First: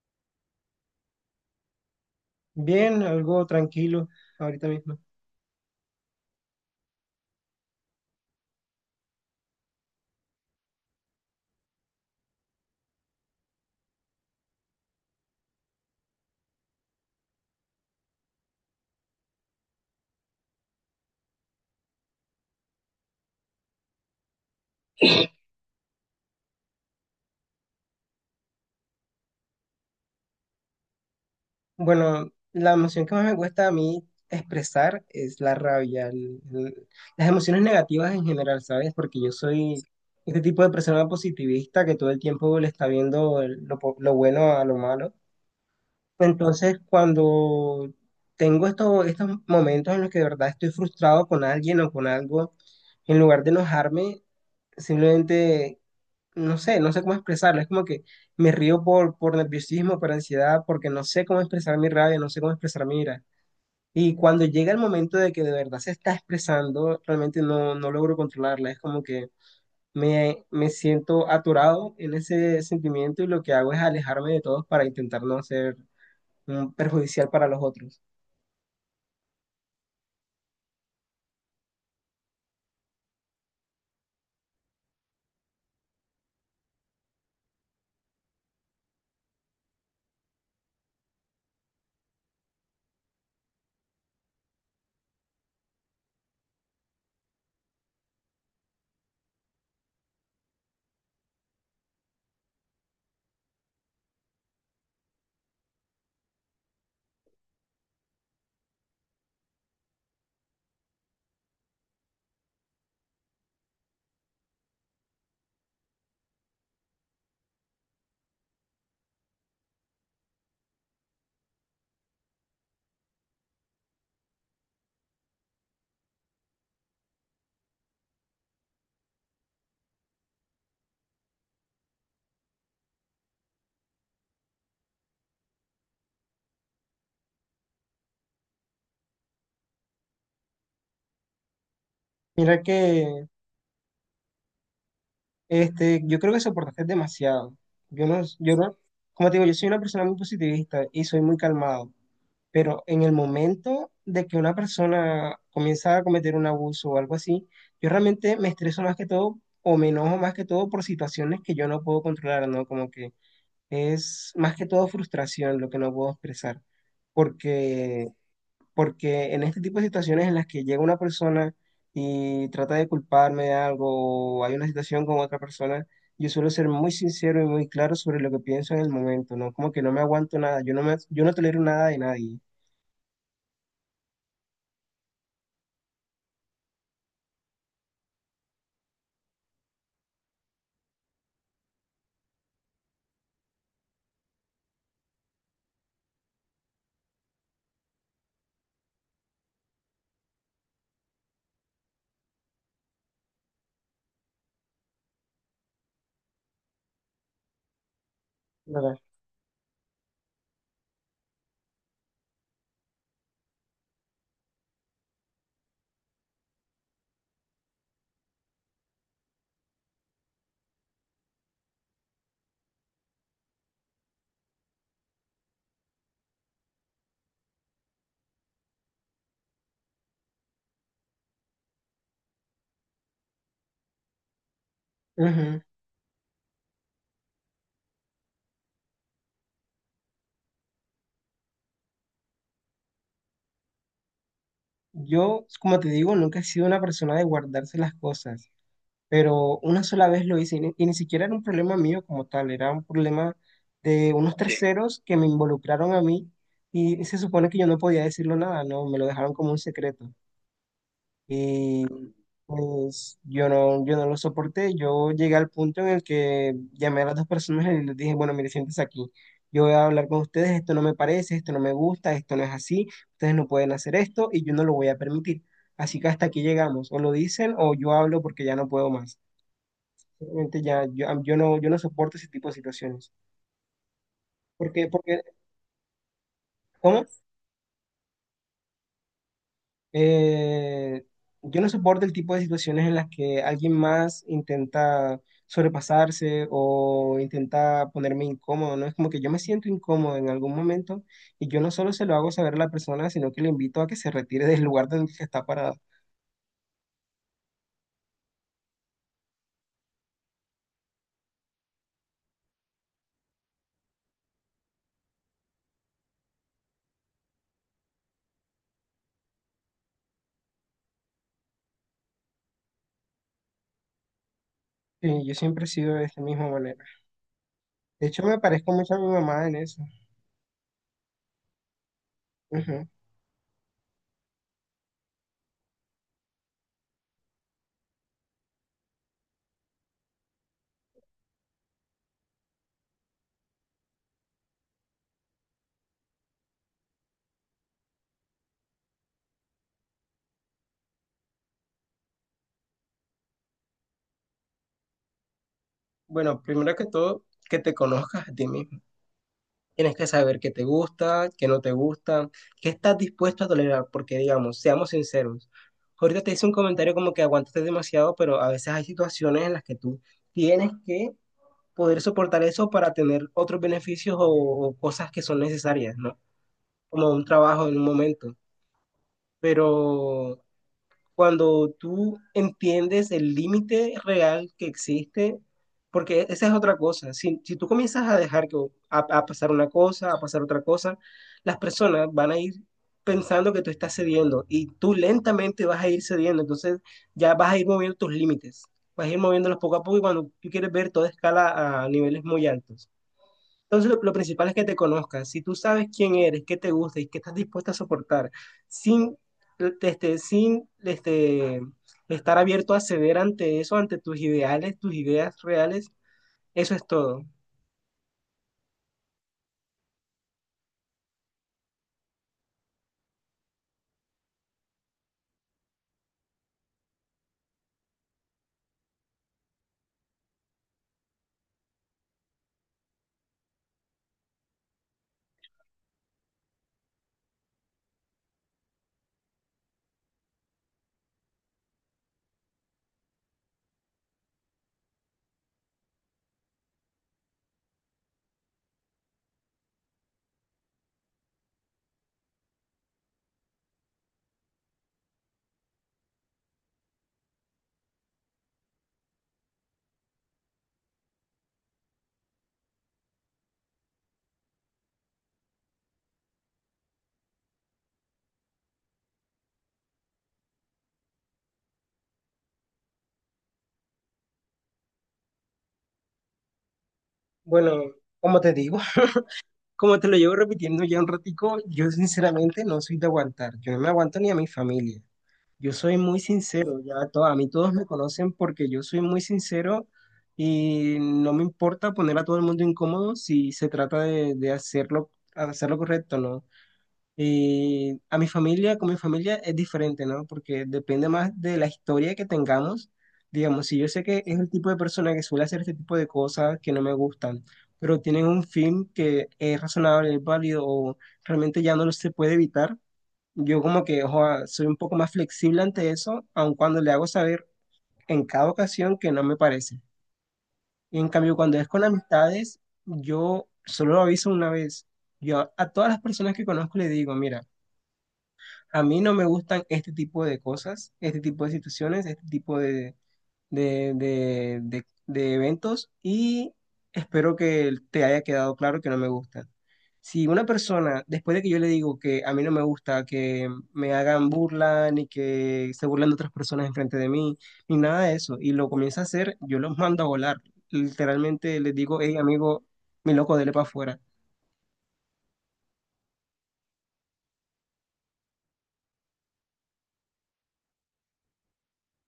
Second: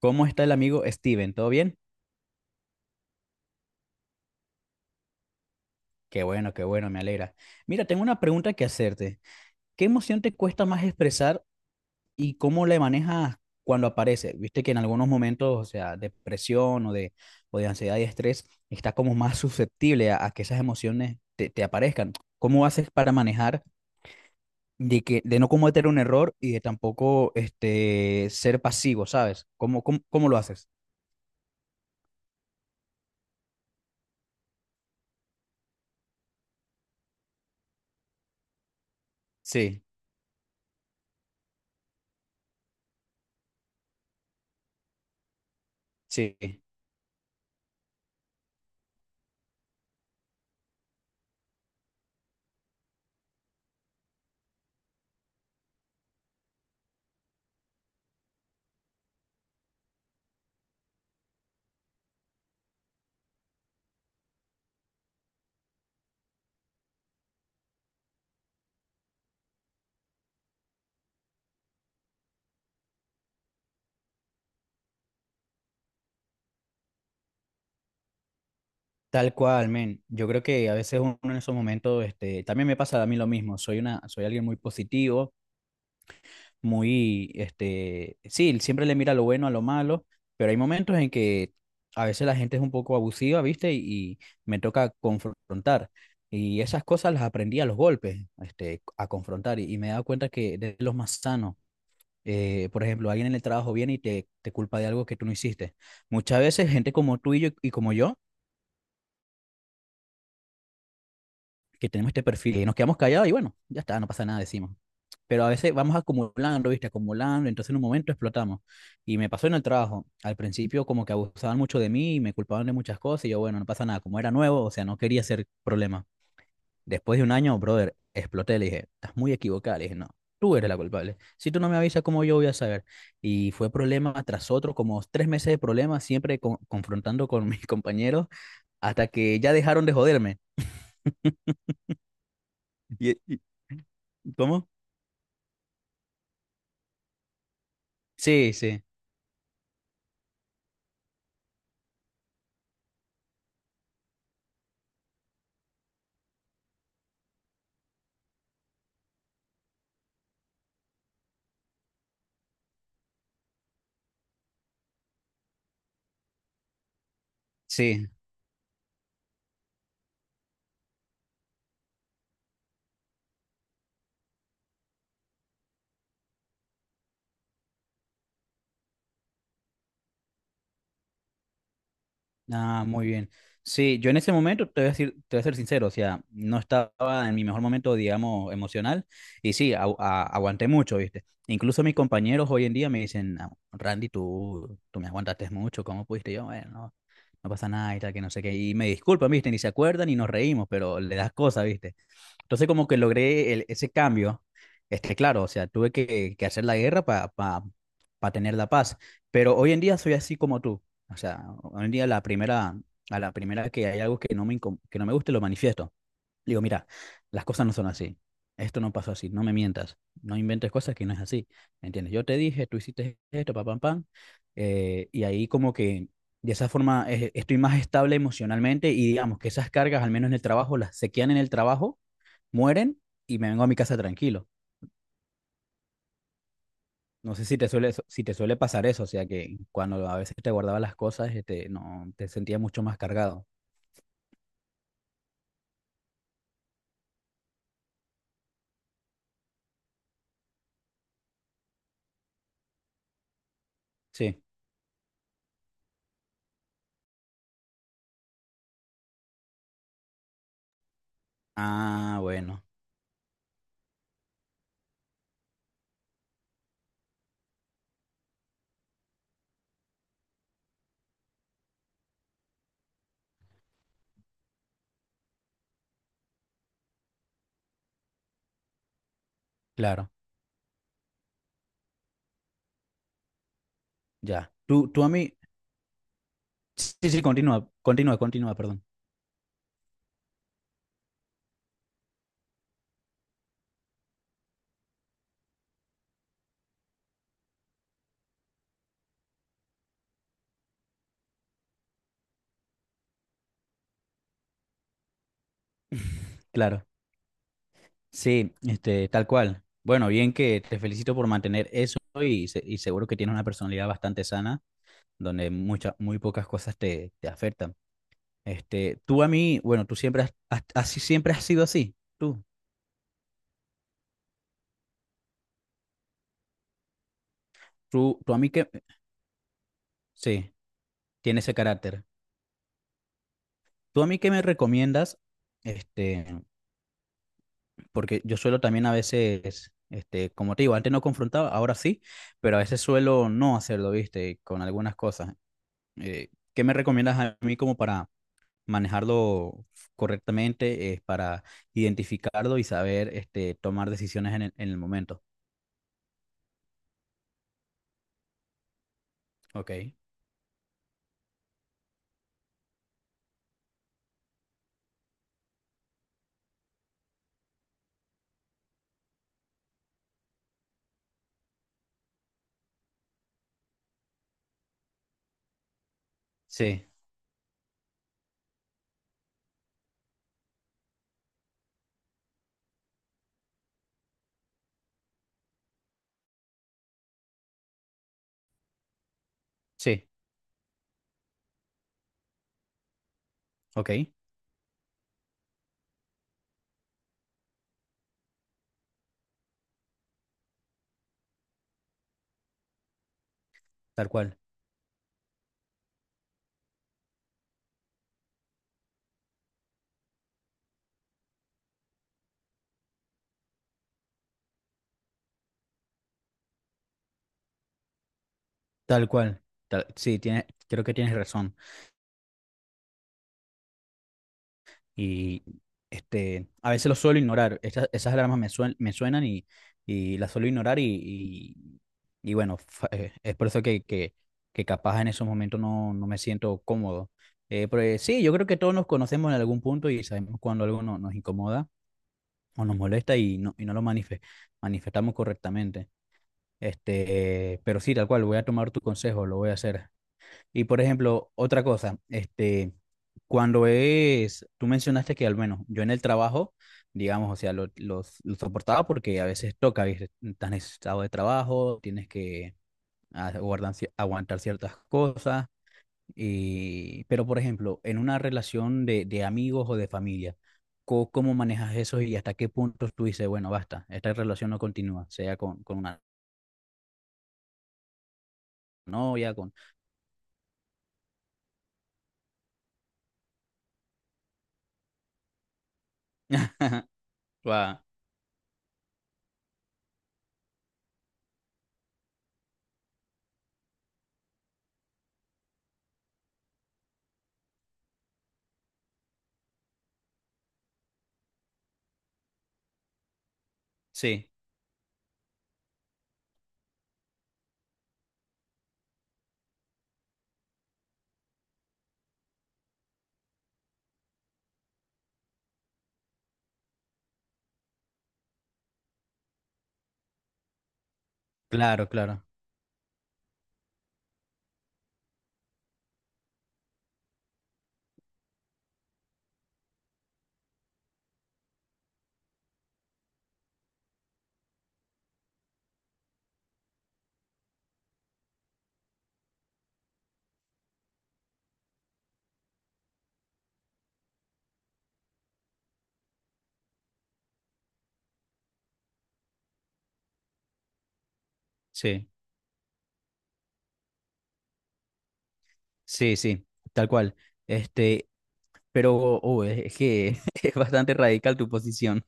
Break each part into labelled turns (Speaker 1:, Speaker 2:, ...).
Speaker 1: ¿Cómo está el amigo Steven? ¿Todo bien?
Speaker 2: Bien, algo tranquilo ahorita mismo.
Speaker 1: Qué bueno, me alegra. Mira, tengo una pregunta que hacerte. ¿Qué emoción te cuesta más expresar y cómo la manejas cuando aparece? Viste que en algunos momentos, o sea, depresión o de ansiedad y estrés, estás como más susceptible a que esas emociones te aparezcan. ¿Cómo haces para manejar de que de no cometer un error y de tampoco este ser pasivo, ¿sabes? ¿Cómo, cómo, cómo lo haces?
Speaker 2: Bueno, la emoción que más me cuesta a mí expresar es la rabia, las emociones negativas en general, ¿sabes? Porque yo soy
Speaker 1: Sí,
Speaker 2: este tipo de persona positivista que todo el tiempo le está viendo lo bueno a lo malo.
Speaker 1: sí.
Speaker 2: Entonces, cuando tengo estos momentos en los que de verdad estoy frustrado con alguien o con algo, en lugar de enojarme, simplemente no sé, no sé cómo expresarlo. Es como que me río por nerviosismo, por ansiedad, porque no sé cómo expresar mi rabia, no sé cómo expresar mi ira. Y cuando llega el momento de que de verdad se está expresando, realmente no, no logro controlarla. Es como que me siento atorado en ese sentimiento y lo que hago es alejarme de todos para intentar no ser perjudicial para los otros.
Speaker 1: Tal cual, men. Yo creo que a veces uno en esos momentos, este, también me pasa a mí lo mismo. Soy alguien muy positivo, muy, este, sí, siempre le mira lo bueno a lo malo, pero hay momentos en que a veces la gente es un poco abusiva, ¿viste? Y me toca confrontar. Y esas cosas las aprendí a los golpes, este, a confrontar. Y me he dado cuenta que de los más sanos, por ejemplo, alguien en el trabajo viene y te culpa de algo que tú no hiciste. Muchas veces gente como tú y yo, y como yo que tenemos este perfil y nos quedamos callados y bueno, ya está, no pasa nada, decimos. Pero a veces vamos acumulando, ¿viste? Acumulando, entonces en un momento explotamos. Y me pasó en el trabajo. Al principio como que abusaban mucho de mí y me culpaban de muchas cosas y yo, bueno, no pasa nada. Como era nuevo, o sea, no quería hacer problema. Después de un año, brother, exploté, le dije, estás muy equivocada, le dije, no. Tú eres la culpable. Si tú no me avisas, ¿cómo yo voy a saber? Y fue problema tras otro, como tres meses de problemas, siempre confrontando con mis compañeros, hasta que ya dejaron de joderme.
Speaker 2: Mira
Speaker 1: Y,
Speaker 2: que
Speaker 1: y- ¿Cómo?
Speaker 2: este, yo creo que soportaste demasiado. Yo no,
Speaker 1: Sí,
Speaker 2: yo no,
Speaker 1: sí,
Speaker 2: como te digo, yo soy una persona muy positivista y soy muy calmado, pero en el momento de que una persona comienza a cometer un abuso o algo así, yo realmente me estreso más que todo o me enojo más que todo por situaciones que yo no puedo controlar, ¿no? Como que es más que todo frustración lo que no puedo expresar,
Speaker 1: sí.
Speaker 2: porque porque en este tipo de situaciones en las que llega una persona y trata de culparme de algo, o hay una situación con otra persona, yo suelo ser muy sincero y muy claro sobre lo que pienso en el momento, ¿no? Como que no me aguanto nada, yo no tolero nada de nadie,
Speaker 1: Ah, muy bien. Sí, yo en ese momento te voy a decir, te voy a ser sincero, o sea, no estaba en mi mejor momento, digamos, emocional, y sí, aguanté mucho, ¿viste? Incluso mis compañeros hoy en día me dicen, "Ah, Randy, tú me aguantaste mucho, ¿cómo pudiste? Y yo, bueno, no, no pasa nada y tal, que no sé qué, y me disculpan, ¿viste? Ni se acuerdan y nos reímos, pero le das cosas, ¿viste? Entonces como que logré ese cambio, este, claro, o sea, tuve que hacer la guerra para tener la paz,
Speaker 2: ¿verdad?
Speaker 1: pero hoy en día soy así como tú, o sea, hoy en día la primera, a la primera que hay algo que no me, que no me guste, lo manifiesto. Digo, mira, las cosas no son así, esto no pasó así, no me mientas, no inventes cosas que no es así, ¿me entiendes? Yo te dije, tú hiciste esto, pa, pam, pam, y ahí como que... De esa forma estoy más estable emocionalmente y digamos que esas cargas, al menos en el trabajo, las se quedan en el trabajo mueren y me vengo a mi casa tranquilo.
Speaker 2: Ujú.
Speaker 1: No sé si te suele, si te suele pasar eso, o sea que cuando a veces te guardaba las cosas, este, no, te sentías mucho más cargado.
Speaker 2: Yo, como te digo, nunca he sido una persona de guardarse las cosas. Pero una sola vez lo hice y ni siquiera era un problema mío como tal, era un problema de unos Sí.
Speaker 1: Sí.
Speaker 2: terceros que me involucraron a mí y se supone que yo no podía decirlo nada, no, me lo dejaron como un secreto. Y
Speaker 1: Ah, bueno,
Speaker 2: pues yo no lo soporté, yo llegué al punto en el que llamé a las dos personas y les dije, bueno, mire, siéntese aquí. Yo voy a hablar con ustedes, esto no me parece, esto no me gusta, esto no es así, ustedes no pueden hacer esto y yo no lo voy a permitir. Así que hasta aquí llegamos, o lo dicen o yo hablo porque ya no puedo más.
Speaker 1: claro,
Speaker 2: Realmente ya, yo no soporto ese tipo de situaciones.
Speaker 1: ya.
Speaker 2: Porque, porque,
Speaker 1: Sí,
Speaker 2: ¿Cómo?
Speaker 1: sí, sí, continúa, continúa, continúa, perdón.
Speaker 2: Eh, yo no soporto el tipo de situaciones en las que alguien más intenta sobrepasarse o intenta ponerme incómodo, ¿no? Es como que yo me siento incómodo en algún momento y yo no solo se lo hago saber a la persona, sino que le invito a que se retire del lugar donde se está parado.
Speaker 1: Claro, sí, este, tal cual. Bueno, bien que te felicito por mantener eso y, y seguro que tienes una personalidad bastante sana, donde muchas, muy pocas cosas te afectan. Este, tú a mí, bueno, tú siempre así siempre has sido así, tú.
Speaker 2: Sí, yo siempre he sido de esta misma manera. De hecho,
Speaker 1: Tú a
Speaker 2: me
Speaker 1: mí que,
Speaker 2: parezco mucho a mi mamá en eso.
Speaker 1: sí, tiene ese carácter.
Speaker 2: Ujú.
Speaker 1: Tú a mí que me recomiendas, este, porque yo suelo también a veces, este, como te digo, antes no confrontaba, ahora sí, pero a veces suelo no hacerlo, viste, con algunas cosas. ¿Qué me recomiendas a mí como para manejarlo correctamente, para identificarlo y saber, este, tomar decisiones en el momento?
Speaker 2: Bueno, primero que todo, que te conozcas a ti mismo.
Speaker 1: Ok.
Speaker 2: Tienes que saber qué te gusta, qué no te gusta, qué estás dispuesto a tolerar, porque digamos, seamos sinceros. Ahorita te hice un comentario como que aguantaste demasiado, pero a veces hay situaciones en las que tú tienes que poder soportar eso para tener otros beneficios o cosas que son necesarias, ¿no?
Speaker 1: Sí,
Speaker 2: Como un trabajo en un momento. Pero cuando tú entiendes el límite real que existe, porque esa es otra cosa. Si tú comienzas a dejar que a pasar una
Speaker 1: sí,
Speaker 2: cosa, a pasar otra cosa, las personas van a ir pensando que tú
Speaker 1: ok,
Speaker 2: estás cediendo y tú lentamente vas a ir cediendo. Entonces ya vas a ir moviendo tus límites, vas a ir moviéndolos poco a poco y cuando tú quieres ver toda escala a niveles muy altos. Entonces,
Speaker 1: tal
Speaker 2: lo
Speaker 1: cual,
Speaker 2: principal es que te conozcas. Si tú sabes quién eres, qué te gusta y qué estás dispuesta a soportar, sin, este, sin este, estar abierto a ceder ante eso, ante tus ideales, tus ideas reales, eso es todo.
Speaker 1: tal cual. Tal- sí, tiene, creo que tienes razón. Y este, a veces lo suelo ignorar. Esas alarmas me, me suenan y las suelo ignorar y bueno, es por eso que capaz en esos momentos no, no me siento cómodo. Pero sí, yo creo que todos nos conocemos en algún punto y sabemos cuando algo nos incomoda o nos molesta y no lo manifestamos correctamente. Este, pero sí, tal cual, voy a tomar tu consejo, lo voy a hacer. Y por ejemplo, otra cosa, este, cuando es, tú mencionaste que al menos yo en el trabajo, digamos, o sea, lo, lo soportaba porque a veces toca, ¿viste? Estás necesitado de trabajo, tienes que aguantar ciertas cosas, y, pero por ejemplo, en una relación de amigos o de familia, ¿cómo manejas eso y hasta qué punto tú dices, bueno, basta, esta relación no continúa, sea con una
Speaker 2: Bueno, como te digo,
Speaker 1: novia, con...
Speaker 2: como te lo llevo repitiendo ya un ratico, yo sinceramente no soy de aguantar. Yo no me aguanto ni a mi familia. Yo soy muy sincero, a mí todos
Speaker 1: Ah,
Speaker 2: me conocen porque yo soy muy sincero y no me importa poner a todo el mundo incómodo si se trata de hacerlo, hacerlo correcto, ¿no? Y a mi familia, con mi familia es diferente, ¿no? Porque depende más de la historia que tengamos. Digamos, si yo sé que
Speaker 1: sí,
Speaker 2: es el tipo de persona que suele hacer este tipo de cosas que no me gustan, pero tienen un fin que es razonable, es válido o realmente ya no lo se puede evitar, yo como que ojo, soy un poco más flexible ante eso, aun cuando le hago saber en cada ocasión que no me parece. Y en cambio, cuando es con
Speaker 1: claro, claro,
Speaker 2: amistades, yo solo lo aviso una vez. Yo a todas las personas que conozco le digo, mira, a mí no me gustan este tipo de cosas, este tipo de situaciones, este tipo de eventos y espero que te haya quedado claro que no me gusta. Si una persona, después de que yo le digo que a mí no me gusta que me hagan burla, ni que se burlen de otras personas enfrente de mí, ni nada de eso, y lo comienza a hacer, yo los mando a volar. Literalmente les digo,
Speaker 1: sí.
Speaker 2: hey amigo, mi loco, dele para afuera.
Speaker 1: Sí, sí, tal cual. Este, pero es que es bastante radical tu posición.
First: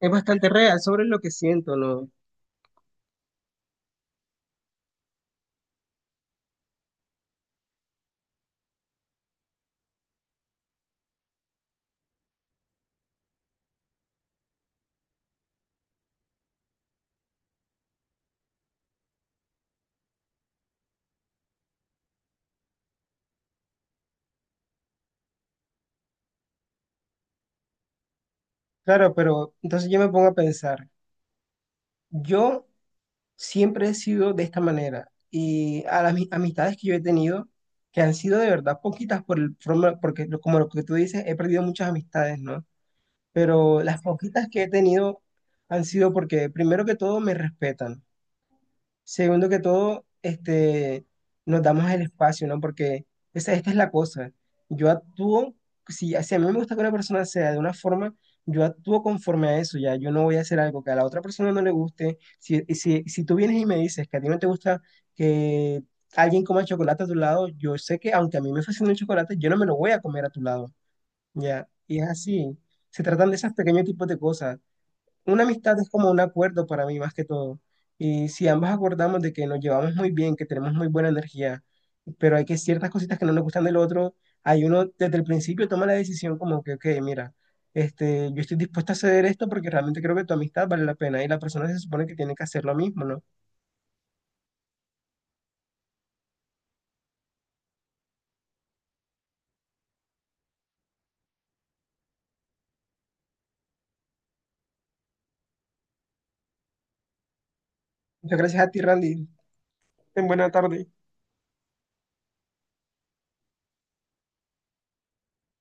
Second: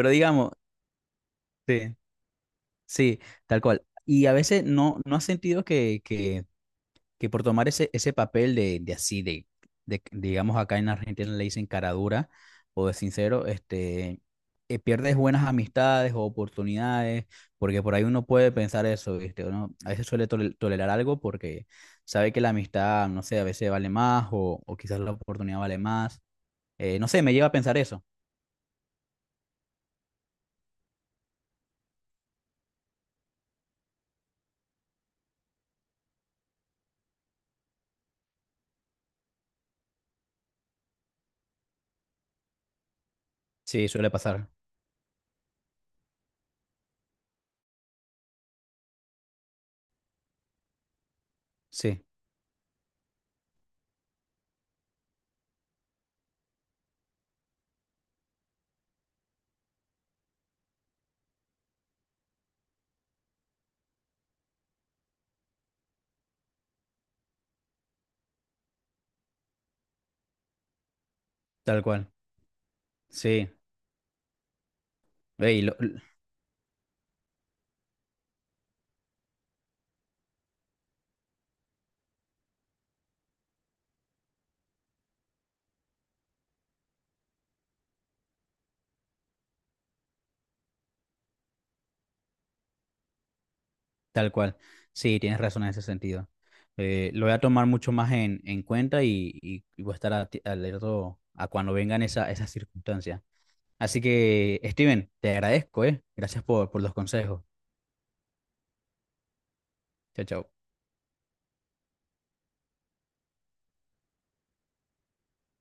Speaker 2: Es bastante
Speaker 1: digamos,
Speaker 2: real sobre lo que siento,
Speaker 1: sí,
Speaker 2: ¿no?
Speaker 1: sí, tal cual. Y a veces no, no has sentido que por tomar ese, ese papel de así, de, digamos acá en Argentina le dicen caradura o de sincero, este, pierdes buenas amistades o oportunidades, porque por ahí uno puede pensar eso, ¿viste? Uno a veces suele tolerar algo porque sabe que la amistad, no sé, a veces vale más o quizás la oportunidad vale más. No sé, me lleva a pensar eso.
Speaker 2: Claro, pero entonces yo me pongo a pensar, yo siempre he sido de esta manera y a las amistades que yo he tenido, que han sido de verdad poquitas porque como lo que tú dices, he perdido muchas amistades, ¿no? Pero
Speaker 1: Sí,
Speaker 2: las
Speaker 1: suele
Speaker 2: poquitas
Speaker 1: pasar.
Speaker 2: que he tenido han sido porque primero que todo me respetan. Segundo que todo, este, nos damos el
Speaker 1: Sí,
Speaker 2: espacio, ¿no? Porque esta es la cosa. Yo actúo, si a mí me gusta que una persona sea de una forma, yo actúo conforme a eso, ya. Yo no voy a hacer algo que a la otra persona no le guste. Si tú vienes y me dices que a ti no te gusta que alguien coma chocolate a tu lado, yo sé que aunque a mí me fascina el chocolate, yo no me lo voy a comer a tu lado, ya.
Speaker 1: tal
Speaker 2: Y es
Speaker 1: cual.
Speaker 2: así. Se tratan de
Speaker 1: Sí.
Speaker 2: esos pequeños tipos de cosas. Una
Speaker 1: Ey, lo-
Speaker 2: amistad es como un acuerdo para mí más que todo. Y si ambos acordamos de que nos llevamos muy bien, que tenemos muy buena energía, pero hay que ciertas cositas que no nos gustan del otro, hay uno desde el principio toma la decisión como que, ok, mira, este, yo estoy dispuesto a ceder esto porque realmente creo que tu amistad vale la pena y la persona se supone que tiene que hacer lo mismo, ¿no?
Speaker 1: Tal cual. Sí, tienes razón en ese sentido. Lo voy a tomar mucho más en cuenta y voy a estar alerto a cuando vengan esa, esas circunstancias. Así que, Steven, te agradezco, ¿eh? Gracias por los consejos.
Speaker 2: Muchas gracias a ti, Randy.
Speaker 1: Chao,
Speaker 2: Ten
Speaker 1: chao.
Speaker 2: buena tarde.